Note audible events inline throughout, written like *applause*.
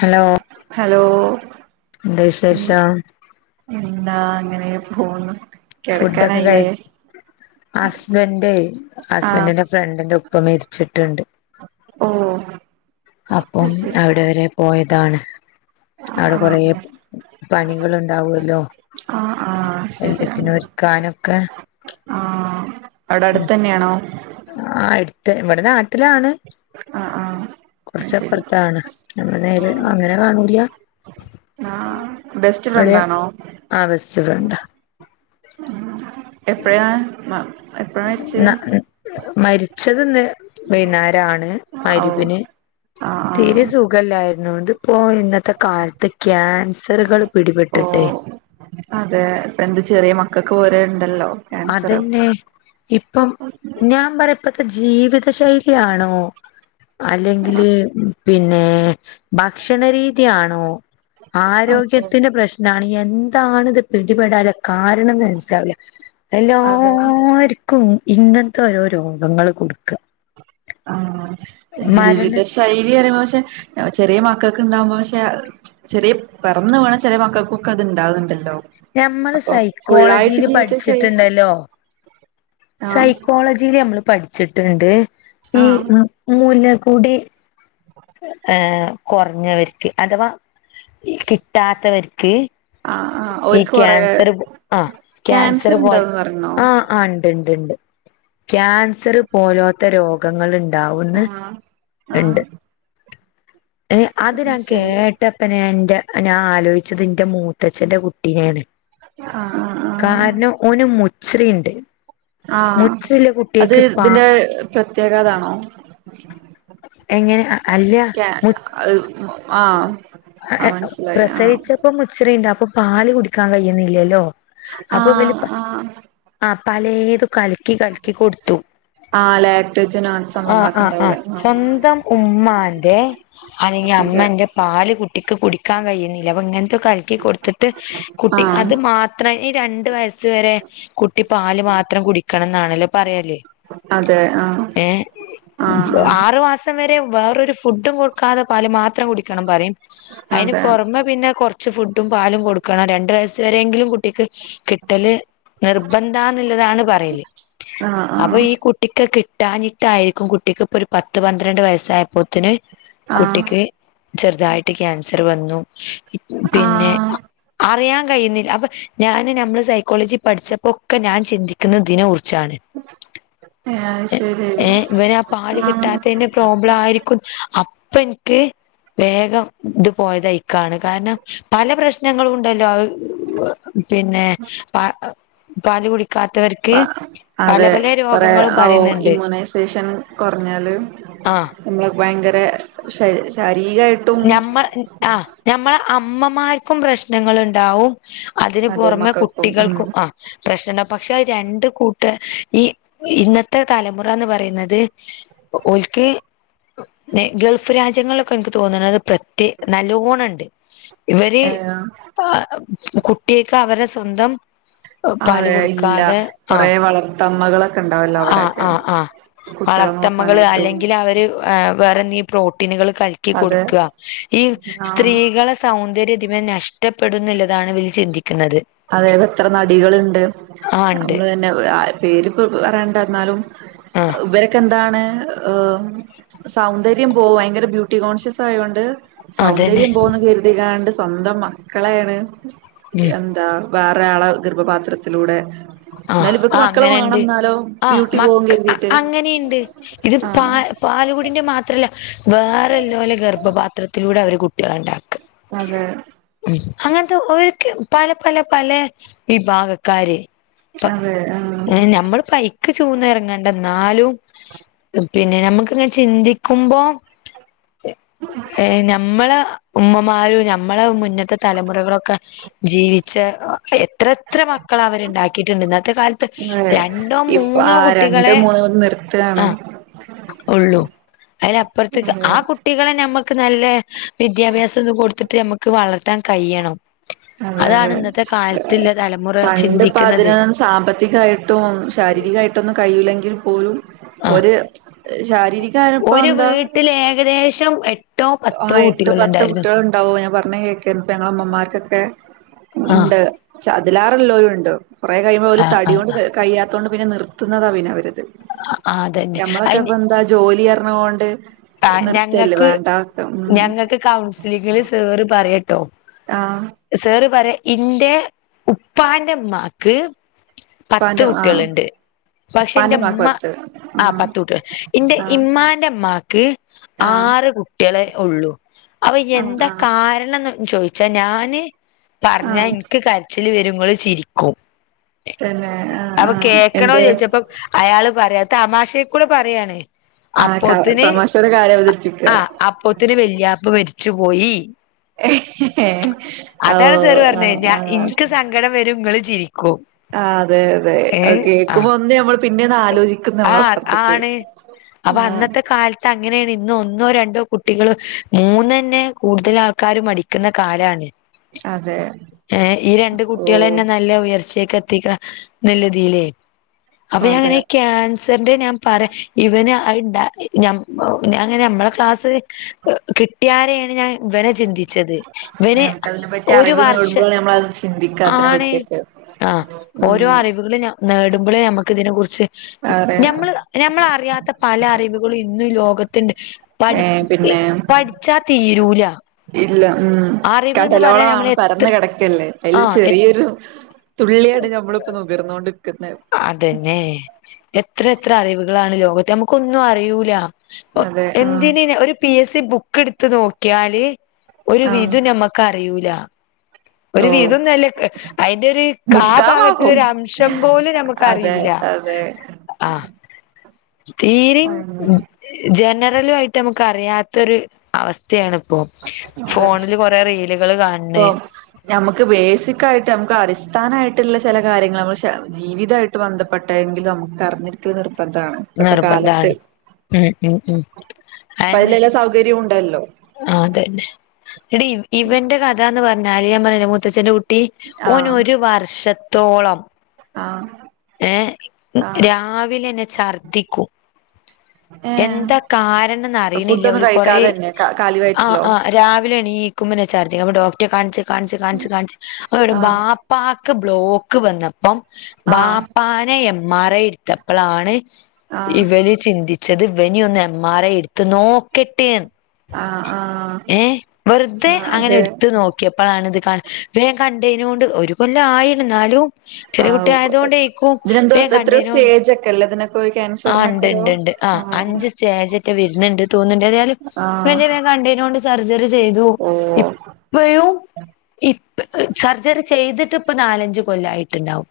Hello hello എന്താ ഉം വിശേഷം എന്താ അങ്ങനെ പോവുന്നു ഫുഡൊക്കെ കിടക്കാനായില്ലേ കഴ് ഹസ്ബന്റ് ആഹ് ഹസ്ബന്റിന്റെ ഫ്രണ്ടിന്റെ ഉപ്പ മരിച്ചിട്ടുണ്ട് ഓഹ് അപ്പം അവിടെ വരെ പോയതാണ് അവിടെ കൊറേ ആഹ് പണികള് ഇണ്ടാവോല്ലോ ആഹ് ആഹ് ശരിയാണ് എല്ലാത്തിനും ഒരുക്കാനൊക്കെ ആഹ് അവിടെ അടുത്തന്നെയാണോ ആഹ് എടുത്തൻ ഇവിടെ നാ ട്ട്ലാണ് ആഹ് ആഹ് അത് ശരി കുറച്ചപ്പുറത്താണ് നമ്മള് നേരെ ആഹ് അങ്ങനെ കാണൂല്ല ആഹ് ബെസ്റ്റ് ഫ്രണ്ടാണോ ആഹ് ബെസ്റ്റ് ഫ്രണ്ടാ ഉം എപ്പഴാ എപ്പൊ മരിച്ച് മരിച്ചത് ഇന്ന് വൈന്നാരാണ് ഓ മഹ്രിബിന് ആഹ് ആഹ് തീരെ സു ഖല്ലായിരുന്നോണ്ട് ഇപ്പോ ഇന്നത്തെ കാലത്ത് ക്യാൻസറുകൾ ഓ പിടിപെട്ടിട്ടെ അതെ ഇപ്പ എന്ത് ചെറിയ മക്കൾക്ക് വരെണ്ടല്ലോ അതന്നെ ഇപ്പം ഞാൻ പറയ ഇപ്പത്തെ ജീവിത ശൈലിയാണോ അല്ലെങ്കില് പിന്നെ ഭക്ഷണ രീതിയാണോ അതെ ആരോഗ്യത്തിന്റെ പ്രശ്നാണ് എന്താണ് ഇത് പിടിപെടാന്ള്ള കാരണംന്ന് മനസ്സിലാവില്ല അതെ എല്ലാര്ക്കും ഇങ്ങനത്തെ ഓരോ രോഗങ്ങൾ കൊടുക്ക ആഹ് മരണ ജീവിത ശൈലി അറിയുമ്പോ പക്ഷെ ചെറിയ മക്കൾക് ണ്ടാകുമ്പോ പക്ഷെ ചെറിയ പെറന്നു വീണ ചെല മക്കൾക്കൊക്കെ ഇത്ണ്ടാക്ണ്ടല്ലോ ഞമ്മള് സൈക്കോളജിയില് ശൈലി പഠിച്ചിട്ടുണ്ടല്ലോ ആഹ് സൈക്കോളജിയില് നമ്മൾ പഠിച്ചിട്ടുണ്ട് ഈ ആഹ് മുല കുടി *inaudible* ക്ക്‌ ആഹ് കുറഞ്ഞവർക്ക് അഥവാ കിട്ടാത്തവർക്ക് ആഹ് ആഹ് ഈ ഓര്ക്ക് കൊറേ ക്യാൻസർ പോ ആഹ് ക്യാൻസർ പോൽ ഉണ്ടാവന്ന് പറഞ്ഞോ ആഹ് ആഹ് ണ്ട് ണ്ട് ണ്ട് ക്യാൻസർ പോലോത്തെ രോഗങ്ങൾ ഇണ്ടാവുന്ന് ആഹ് ആഹ് ഇണ്ട് ട്ട് അതി അത് ഞാൻ കേ ശരി ട്ടപ്പന്നെ യാഇൻ്റെ ഞാൻ ആലോയ്ച്ചത് എന്റെ മൂത്തച്ഛന്റെ കുട്ടീനെയാണ് ആഹ് ആഹ് ആഹ് കാര്ണം ഓന് മുച്ച്രിയിണ്ട് ആഹ് അത് പാ ഇതിന്റെ പ്രത്യേകതാണോ എങ്ങനെ അല്ല മുച്ച് ആഹ് അഹ് ആഹ് ഏഹ് മനസ്സിലായി ആഹ് പ്രസവിച്ചപ്പം മുച്രിയിണ്ട് അപ്പം പാല് കുടിക്കാൻ കഴിയുന്നില്ലല്ലോ അപ്പൊ പിന്നെ ആഹ് പ ആഹ് ആഹ് പലേത് കലക്കി കലക്കി കൊടുത്തു ആഹ് ലാക്റ്റോജൻ ആൻ ആ സംഭവങ്ങളൊക്കെ ആ ആ ണ്ടാവൂലേ സ്വന്തം ഉമ്മാന്റെ അല്ലെങ്കി അമ്മൻ്റെ ൻ്റെ പാല് കുട്ടിക്ക് കുടിക്കാൻ കഴിയുന്നില്ല അപ്പം ഇങ്ങനത്തെക്കെ കലക്കി കൊടുത്തിട്ട് ആ കുട്ടി അത് മാ ത്രം ഈ രണ്ടു വയസ്സ് വരെ കുട്ടി പാല് മാത്രം കുടിക്കണം എന്നാണല്ലൊ പറയല്. അതെ ആ ഏഹ്. ആറു മാസം വരെ വേറൊരു ഫുഡും കൊടുക്കാതെ പാല് മാത്രം കുടിക്കണം പറിം. അയിന് അതെ പൊറമെ പിന്നെ കൊറ്ച്ച് ഫുഡും, പാലും കൊടുക്കണം. രണ്ടു വയസ് വരേങ്കിലും കുട്ടിക്ക്. കിട്ടല് നിർബന്ധാന്നുള്ളതാണ് പറയല് ആ ആ അപ്പൊ ആ അതെ ഈ കുട്ട് ട്ടിക്ക് കിട്ടാഞ്ഞിട്ടായിരിക്കും കുട്ടിക്ക് ഇപ്പൊ ഒരു പത്ത് പന്ത്രണ്ട് വയസ്സായപ്പോത്തിന് ആ ആ ആ കുട്ടിക്ക് ചെറുതായിട്ട് ക്യാൻസറ് വന്നു. ഇപ് ആ പിന്നെ അറിയാൻ കഴിയുന്നില്ല. അപ്പ - ഞാന് നമ്മള് സൈക്കോളജി പഠിച്ചപ്പൊക്കെ ഞാൻ ചിന്തിക്ക്ന്ന ഇതിനെ കുറിച്ചാണ്. എ ഏ അത് ശരി ഏഹ് ഇവന് ആ പാല് കിട്ട് *unintelligible* പ്രോബ്ലം ആയിരിക്കും അപ്പ ഇൻക്ക് വേഗം ഇത് പോയത് അയ്ക്കാൻ എയ്ക്കാണ് കാരണം പല പ്രശ്നങ്ങളും ഇണ്ടല്ലോ അ പിന്നെ പ പാല് കുടിക്കാത്തവർക്ക് പല അതെ. പല കൊറേ രോഗങ്ങളും അ ഔ പറയുന്നുണ്ട് ഇമ്മ്യൂണൈസേഷൻ കൊറഞ്ഞാല് ആഹ് നമ്മളൊക്കെ ഭയങ്കര ശ ശാരീകമായിട്ട് ഞമ്മ ആ ഞമ്മളെ അമ്മമാർക്കും പ്രശ്നങ്ങളുണ്ടാവും. അതിന് അതെ പൊറമെ മക്കൾക്കും ഉം കുട്ടികൾക്കും ആഹ്. പ്രശ്ന പക്ഷെ രണ്ട് കൂട്ട ഈ ഇ ഇന്നത്തെ തലമുറ എന്ന് പറയുന്നത് ഓല്ക്ക് നേ ഗൾഫ് രാജ്യങ്ങളൊക്കെ ഇൻക്ക് തോന്ന്ണത് പ്രത്യേ നല്ലോണം ഇണ്ട്. ഇവര് ഏ പാ കുട്ട്യേക്ക് അവര് കസ്വന്തം പാല് അതെ ഇല്ല കൊടുക്കാതെ. കൊറേ ആഹ് വളർത്തമ്മകളൊക്കെ ഉണ്ടാവല്ലോ ആഹ് അവിടെയൊക്കെ ആഹ് ആഹ് കുട്ടികളെ വളർത്തമ്മകള് നോക്കാനായിട്ടും അല്ലെങ്കില് അവര് വേറെ എന്തെ പ്രോട്ടീനുകള് കലക്കി അതെ കൊടുക്കുക. ഈ ആഹ് സ്ത്രീകള് സൗന്ദര്യം ഇതിന് നഷ്ടപ്പെടുന്ന ള്ളതാണ് ഇവര് ചിന്തിക്കുന്നത് അതേ ഇപ്പം എത്ര നടികള്ണ്ട് ആഹ് ഉണ്ട് നമ്മള് തന്നെ *unintelligible* പേരിപ്പ പറയണ്ട യ്യന്നാലും ആഹ് ഇവരെ ക്ക് എന്താണ്. സൗന്ദര്യം പോവും ഭയങ്കര ബ്യൂട്ടി കോൺഷ്യസ്യോണ്ട്. അതന്നെ സൗന്ദര്യം പോവുന്ന് കരുതിക്കാണ്ട് സ്വന്തം മക്കളെയാണ് ഉം *unintelligible* ന്താ വേറെ ആളെ ഗർഭപാത്രത്തിലൂടെ ആഹ് എന്നാലും ഇവക്ക് ആ മക്കള് അങ്ങനെണ്ട്. വേണം എന്നാലോ ആഹ് ബ്യൂട്ടി പോവും മക്ക് കരുതിട്ട് അങ്ങനെയുണ്ട് ഇത് ആഹ് പാൽ പാലുകുടിന്റെ മാത്രല്ല. വേറ ഇല്ല'ലോലെ ഗർഭപാത്രത്തിലൂടെ അവര് കുട്ടികളെ ഇണ്ടാക്കും. അതെ അങ്ങൻത്തെ ഓരിക്ക് പല പല പലേ വിഭാഗ കാര്. പ്പ അതെ ആഹ് നഞമ്മള് ഇപയ്ക്ക് ചൂന്ന ഇറങ്ങണ്ട ഇന്നാലും. പിന്നെ നമക്ക്ങ്ങനെ ചിന്തിക്കുമ്പോ എഏ ഞമ്മള ഉമ്മമാരും ഞമ്മള മുന്നത്തെ തലമുറകളൊക്കെ ജീവിച്ച എത്ര എത്രമക്കളാ അവര് ഇണ്ടാക്കിയിട്ട്ണ്ട്. ഇന്നത്തെ കാലത്ത് ത്തെ അതെ രണ്ടോ ഇപ്പ മൂന്നോ ആ രണ്ട് കുട്ടികളെ മൂന്ന് നിർത്തുകയാണ് ആഹ്. ഒള്ളു. അതിലപ്പറത്ത്ക്ക് അതെ ആ കുട്ടികളെ നമ്മക്ക് നല്ല വിദ്യാഭ്യാസം ഒക്കെകൊട്ത്തിട്ട് ഞമ്മക്ക് വളർത്താൻ കയ്യ്യണം. അതെ അതെ അതാണ് ഇന്നത്തെ കാലത്തില്ല തലമുറ പണ്ട് ഇപ്പ ചിന്തിക്ന്നത്. അതിന് സാമ്പത്തികായിട്ടും ശാരീരികമായിട്ടൊന്നും കയ്യൂല്ലെങ്കിൽ പോലും ആ ഒരു പ ശാരീരി ഒരു വീട്ടിൽ ഏകദേശം എട്ടോ പത്തോ കുട്ടികള്ണ്ടായിര്ന്നു. ഉണ്ടാവോ ഞാൻ പറഞ്ഞേ കേക്ക ഇപ്പ ഞങ്ങള മ്മമ്മാർക്കൊക്കെ ആ ഇണ്ട് ചെഅതിലേറേള്ളോലുണ്ട് കുറെകയുമ്പോ ഓല് ആ ആ തടിയോണ്ട് കയ്യാത്തോണ്ട് പിന്നെ നിർത്തുന്നതാ പിന്നെ അവരത് ആ അതന്നെ ഞമ്മളൊക്കെ അയിന് ഇപ്പ എന്താ ജോലി അർഞ്ഞ ഓണ്ട് നിർത്തല്ലേ വേണ്ടാ ഞങ്ങൾക്ക് കൗൺസിലിങ്ങില് സെറ് പറയട്ടോ ആഹ് അഹ് സെറ് പറയാ ഇന്റ ഉപ്പാന്റെ മ്മാക്ക് പത്ത് ഉപ്പാന്റെ ആഹ് കുട്ട്യേള്ണ്ട് പക്ഷെ ഉപ്പാന്റെ ഇന്റെ ഉമ്മാക്ക് പത്ത് ആ ആഹ് പത്ത് കുട്ട്യാള് ഇന്റെ ആഹ് ഇമ്മാന്റെ മ്മാക്ക് ഹ് ആഹ് ആറ് കുട്ട്യേളെ ഒള്ളൂ ആഹ് അപഎന്താ ആഹ് കാരണംന്ന് ചോയ് ച്ചാ ഞാന് പറഞ്ഞാ ആഹ് ഇൻക്ക് കരച്ചില് വരും ങ്ങള്ചിരിക്കും തന്നെ ആഹ് അപ് ആഹ് കേക്കണോ എന്ത് ചോദിച്ചപ്പ അയാള് പറയാ തമാശെക്കൂടെ പറയാണ് ആഹ് ക അപ്പോത്തിന് തമാശടെ കാര്യം അവതരി ആ അപ്പോത്തിന്‌ വെല്യാപ്പ മെര്ച്ചു പോയി ഓഹ് ആഹ് ആഹ് ങ്കടം വരു ങ്ങള്ചിരിക്കും ആഹ് അതെ അതെ അഹ് കേക്കുമ്പോ ഒന്ന് നമ്മൾ പിന്നെ ത് ആലോചിക്കുന്ന ആ വള അപ്പറത്തേക് ആഹ് തഅങ്ങനെയാണ് ഇന്ന് ഒന്നോ രണ്ടോ കുട്ടികള് മൂന്നന്നെ കൂടുതൽ ആൾക്കാര് മടി ക്ക്‌ന്ന കാലാണ് അതെ എഹ് ഈ ഓ രണ്ട്കുട്ട്യേളന്നെ ന്നാ ല്ല ഉയർചെക്ക് എത്തിക്കണ ന്ന്ല്ലതിലെ അപ്പ അതെ ഞാനിങ്ങനെ ക്യൻസ് തര്ന്റ ഞാൻ പറയാ ഇവന് അഹ് ണ്ടാ ഞ്ഞം ഞങ്ങനെ നമ്മളെ ക്ലാസ് കിട്ടിയാരെയാണ് ഞാൻ ഇവനെ ചിന്തി ച്ചത് ഇവന് നമുക്കതിനെ പറ്റി ഒരു അറിവ് വർഷ നേടുമ്പോഴാണ് നമ്മളത് ചിന്തിക്ക അതിനെ ആണ് പറ്റിയൊക്കെ ആഹ് ഓരോ ഉം അറിവുകളും നേടുമ്പളെ ഞമ്മക്ക് ഇതിനെ കുറിച്ച് അതെ ഞമ്മള് ഞമ്മൾറിയാത്ത പല അറിവുകളും ഇന്ന് ലോകത്തിണ്ട് പഠി ഏഹ് പിന്നെ പഠിച്ചാ തീരൂല ഇല്ല ഉം അറിവ്ന്ന് പറയാൻ നമ്മൾ കടലോളാണ് എത്ര പരന്ന്കിടക്കല്ലേ അതില് ആഹ് എ ചെറിയൊരു തുള്ളിയട് ഞമ്മളിപ്പ നുകർന്നോണ്ട്ക്കുന്നെ അതന്നെ എത്ര എത്ര അറിവുകളാണ് ലോകത്തെ നമുക്കൊന്നും അറിയുല അതെ ആഹ് ഒഎന്തിന് ഒരു പി എസ് സി ബുക്ക് എടുത്ത് നോക്കിയാല് ഒരു വിധ ആഹ് നമക് ക്കറിയൂല ഒരു ഓ വിതൊന്നുല്ല അയ്ന്റെ ഒരു കാ മുക്കാ ഭാഗവും ഭാഗത്തിലൊരു അംശം പോലും അതെ നമുക്കറിയൂല അതെ ആഹ് തീരിങ് ഉം ഇജ് ജനറലു ആയിട്ട് നമുക്ക് അറിയാത്തരു അവസ്ഥയാണിപ്പോ ഫോണില് കൊറെ റീലുകൾ കാ *unintelligible* ഞമ്മക്ക് ബേസിക്കായിട്ട് നമുക്ക് അടിസ്ഥാനായിട്ട്ള്ള ചില കാര്യങ്ങള് നമ്മൾ ഷ ജീവിതട് ട്ട് ബന്ധപ്പെട്ട എങ്കിലും നമക്ക് അറിഞ്ഞിരിക്കൽ നിർബന്ധണ് ഇപ്പത്തെ കാലത്ത് നിർബന്ധാണ് ഉം ഉം ഉം അപ്പ അയെന്നെ അതിലല്ലാം സൗകര്യം ഉണ്ടല്ലോ ആഹ് തന്നെ എടീ ഇവന്റെ കഥാന്ന് പറഞ്ഞാല് ഞാൻപറഞ്ഞില്ലേ മൂത്തച്ഛന്റെ കു ട്ടി ആഹ് ഓനൊരു വർഷത്തോളം ആഹ് ഏഹ് ആഹ് രാവിലെന്നെ ചർദിക്കും ഏഹ് എന്താ കാരണംന്ന് ഫുഡ് അറിയിണില്ല ഒന്നും ഓൽ കൊറേ കഴിക്കാതെ തന്നെ കാലി ആഹ് വയറ്റിലോ ആഹ് രാവിലെണീ കുമ്പന്നെചർദ്ദി അപ്പൊ ഡോക്റ്റേ കാണിച്ച് കാണിച്ച് കാണിച്ച് കാണിച്ച് അവടെ ബാ ആഹ് ഇപ്പാക്ക് ബ്ലോക്ക് വന്നപ്പം ബാ ആഹ് ഇപ്പാനെ എം ആർ ഐ ഇട്ത്തപ്പളാണ് ആഹ് ഇവല് ചിന്തിച്ചത് ഇവനിയൊന്ന് എം ആർ ഐ ഇട്ത്ത് നോക്കട്ടേന്ന്. ആഹ് ആഹ് ഏഹ് വെറ്തെ ആഹ് അങ്ങനെ അതെ ഇട്ത്ത്നോക് ക്ക്യപ്പളാണ് ഇത്ക്കണ്ടത്. അപ കണ്ടെയ്നോണ്ട് ഒരു കൊല്ലം ആയീണ് ഇന്നാലും. ചെറ്യേകുട്ടി ആഹ് ആയത്കൊണ്ടേക്കും. അപ ഇതിനെന്തോ ഞാ എത്രയോ കണ്ടയ്നോണ്ട്. സ്റ്റേജ് ഒക്കെ അല്ലേ ഇതിനൊക്കെ ഒരു ആഹ് ക്യാൻസറിനൊക്കെ ഇണ്ട് ഒരു ഇണ്ട് ഇണ്ട്. ആഹ് അഞ്ച് സ്റ്റേജറ്റേ വെര്ന്ണ്ട് തോന്ന്ണ്ട്. ഏതായാലും ആഹ് ഇവെന്റെ വേം ഞാൻകണ്ടയ്നോണ്ട് സർജറി ചെയ്തു ഓഹ് ഇപ്പയും ഇപ്പ സർജറിചെയ്തിട്ട് ഇപ്പനാലഞ്ച് കൊല്ലായിട്ട് ഇണ്ടാവും.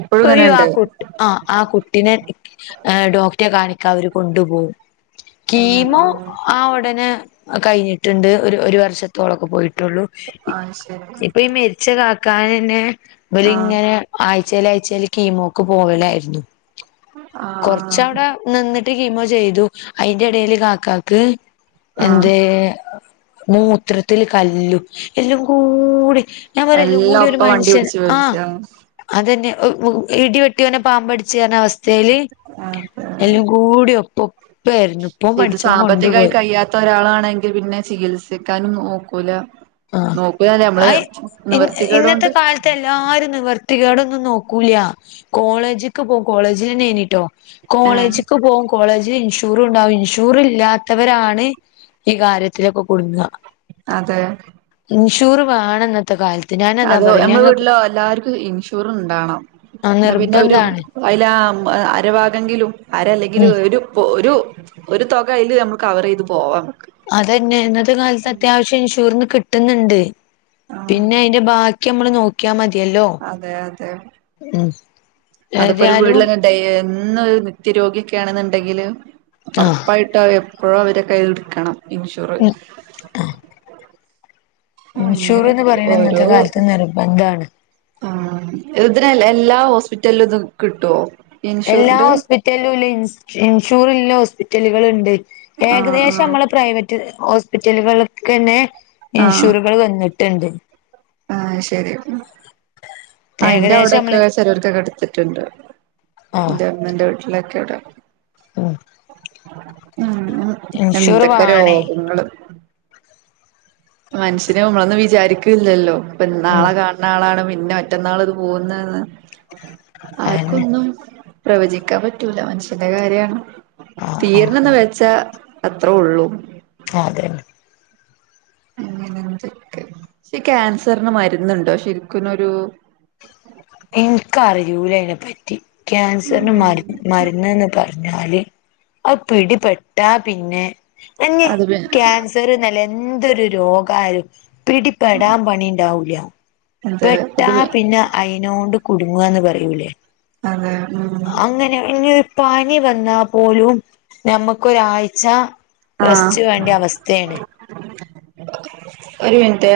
ഇപ്പോഴും ഇങ്ങനെണ്ട് ആഹ് കു ആഹ്. ആഹ് കുട്ടിനെ ഡോക്റ്റേ കാണിക്കാ ഇവര്കൊണ്ടുപോവും. കീമോ ആഹ് ഉ ടനെ കഴിഞ്ഞിട്ട്ണ്ട്. ഒര് ഒരു വർഷത്തോളൊക്കെ പോയിട്ടൊള്ളു. ആഹ് ശരി ഇപ്പഈ മെഡി ച്ച, ക്കാക്കാനന്നെ ഇബല് ആഹ് ഇങ്ങനെ ആഴ്ച്ചേല്ആഴ്ച്ചേല് കീമോക്ക്പോവലായിരുന്നു. ആഹ് ആഹ് കൊറച്ചവ്ടെ നിന്നിട്ട്കീമോചെയ്തു - അയിന്റെ എടേല് കാക്കാക്ക്. ആഹ് എന്തേ മൂത്രത്തില് കല്ലും എല്ലുംകൂടി. ഞാൻ എല്ലാം പറ്യലുംകൂടി ഒരു ഒപ്പ വണ്ടി മനുഷ്യൻ പിടിച്ച് ആഹ് വലിച്ച് അത് തന്നെ. ഇടിവെട്ട്യാേനെ പാമ്പട്ച്ച് അറ്ഞ്ഞ അവസ്തേല്. ആഹ് തെ. എല്ലുംകൂടി ഒപ്പഒപ്പേരുന്നു. ഇപ്പം ഓൻ പടച്ച്. ഓൻ കൊണ്ടുപോയി. തോരാളാണെങ്കിൽ പിന്നെ ചികിത്സിക്കാനും നോക്കൂല. ആഹ് നോക്കൂലാന്നല്ല നമ്മള് അയ് ഇ ഇന്നത്തെ നിവർത്തിക്കേടോണ്ട്. കാലത്ത് എല്ലാരും നിവർത്തികോടൊന്നും നോക്കൂല്ല്യ, കോളേജിക്ക് പോകു കോളേജിലെന്നേനിട്ടൊ. ഏഹ് കോളേജ്ക്ക് പോവും. കോളേജില് ഇൻഷൂറു ഇണ്ടാവും. ഇൻഷൂറ് ഇല്ലാത്തവരാണ് ഈ കാര്യത്തിലൊക്കെ കുടുങ്ങ. അതെ ഇൻഷൂറ് വേണം ഇന്നത്തെകാല അതെ ഓൽ നമ്മളെവീട്ടിലോ എല്ലാര്ക്കും ഇൻഷുറ് ഇണ്ടാവണം. ആഹ് ഇന്നാപിന്നെ ഒരു നിർബന്ധാണ് അയിലാ ആഹ് അരഭാഗങ്കിലും അര അല്ലെങ്കില് ഉം ഒരു പോ ഒരു. ഒരുതൊക അയില് നമ്മള് കവറെയ്ത് പോവാഅമ്മക്ക് അതന്നെ. ഇന്നത്തെകാലത്ത് അത്യാവശ്യം ഇൻഷുറിന്ന് കിട്ട്ന്ന്ണ്ട്. ആഹ് പിന്നെ അയിന്റെ ബാ ക്കി അമ്മള് നോക്ക്യാമതിയല്ലോ. അതെ അതെ ഉം ഏത്യാലും. ദയ്യ് എന്നും അത് ഒരു നിത്യരോഗിക്ക്യാണ്ന്ന്ണ്ടങ്കിലു ആഹ് ഒറപ്പായിട്ടവര് എ പ്പഴു അവരെ കൈയ്യിൽ ഇട്ക്കണം ഇൻഷൂറ്. ഇൻഷൂറ്ന്ന് അങ്ങനെയൊക്കെ പറയ്ണെ ഇന്നത്തെകാലത്ത് നിർബന്താണ്. ആഹ് ഇതിനന് എല്ലാഹോസ്പിറ്റലും ഇത് കിട്ടോ എല്ലാ ഹോസ്പിറ്റല്‌ ലൂല്ല. ഇൻ ഇൻഷൂറിള്ള ഹോസ്പിറ്റല്കള്ണ്ട്. ആ ഏകദേശം അമ്മളെ പ്രൈവറ്റ് ഹോസ്പിറ്റലുകൾക്കന്നെ ഇൻഷുറുകള് വന്നി ട്ട്ണ്ട്. ആയ്ശെരി. ആഹ് ഇന്റെ ഏകദേശം നമ്മള് ഔടൊക്കെ ചെലോൽതൊക്കെ ഇട്ത്തിട്ട്ണ്ട്. ആ ഇന്റെ ഇമ്മന്റെ വീട്ടിലൊക്കെ ഔടെ. ഉം ഉം ഉം. ഇൻഷൂർ എന്തൊക്കെ വാണേ രോഗങ്ങള്. മനുഷ്യരെ ഞമ്മളൊന്നും വിചാരിക്കില്ലല്ലോ. ഇപ്പൊ നാളെ ഉം കാണ നാളാണ് പിന്നെ മറ്റന്നാൾ ഇത് പോകുന്നേന്ന് അതന്നെ ആർക്കൊന്നും പ്രവചിക്കാൻ പറ്റൂല മനുഷ്യന്റെ കാര്യാ ണ് ആ ആ തീർന്നെന്ന് വെ ച്ച അത്രോ ഉള്ളൂ ആഹ് അത് രന്നെ അങ്ങനെന്തൊക്കെ ഈ ക്യാൻസറിന് മരുന്നുണ്ടോ ശരിക്നൊരു എനിക്കറിയൂല അയിനെ പറ്റി ക്യാൻസറിന് മരു മരുന്ന്ന്ന് പറ ഞ്ഞാല് അത് പിടിപെട്ടാ പിന്നെ അത് പി *unintelligible* ക്യാൻ സർന്നല്ല എന്തൊരു രോഗയാലും പിടി പെടാൻ പണിണ്ടാവൂല അത് പെട്ടാ അത് പിന്നെ അയി നോണ്ടു കുടുങ്ങാന്ന് പറയൂലേ അതാണ് അങ്ങനെ ഇനി ഒരു പനി വന്നാ പോലും നമ്മുക്കു ഒരാഴ്ച ആഹ് റസ്റ്റ്‌ വേണ്ട്യ അവസ്ഥയാണ് ഒരു മിനിറ്റെ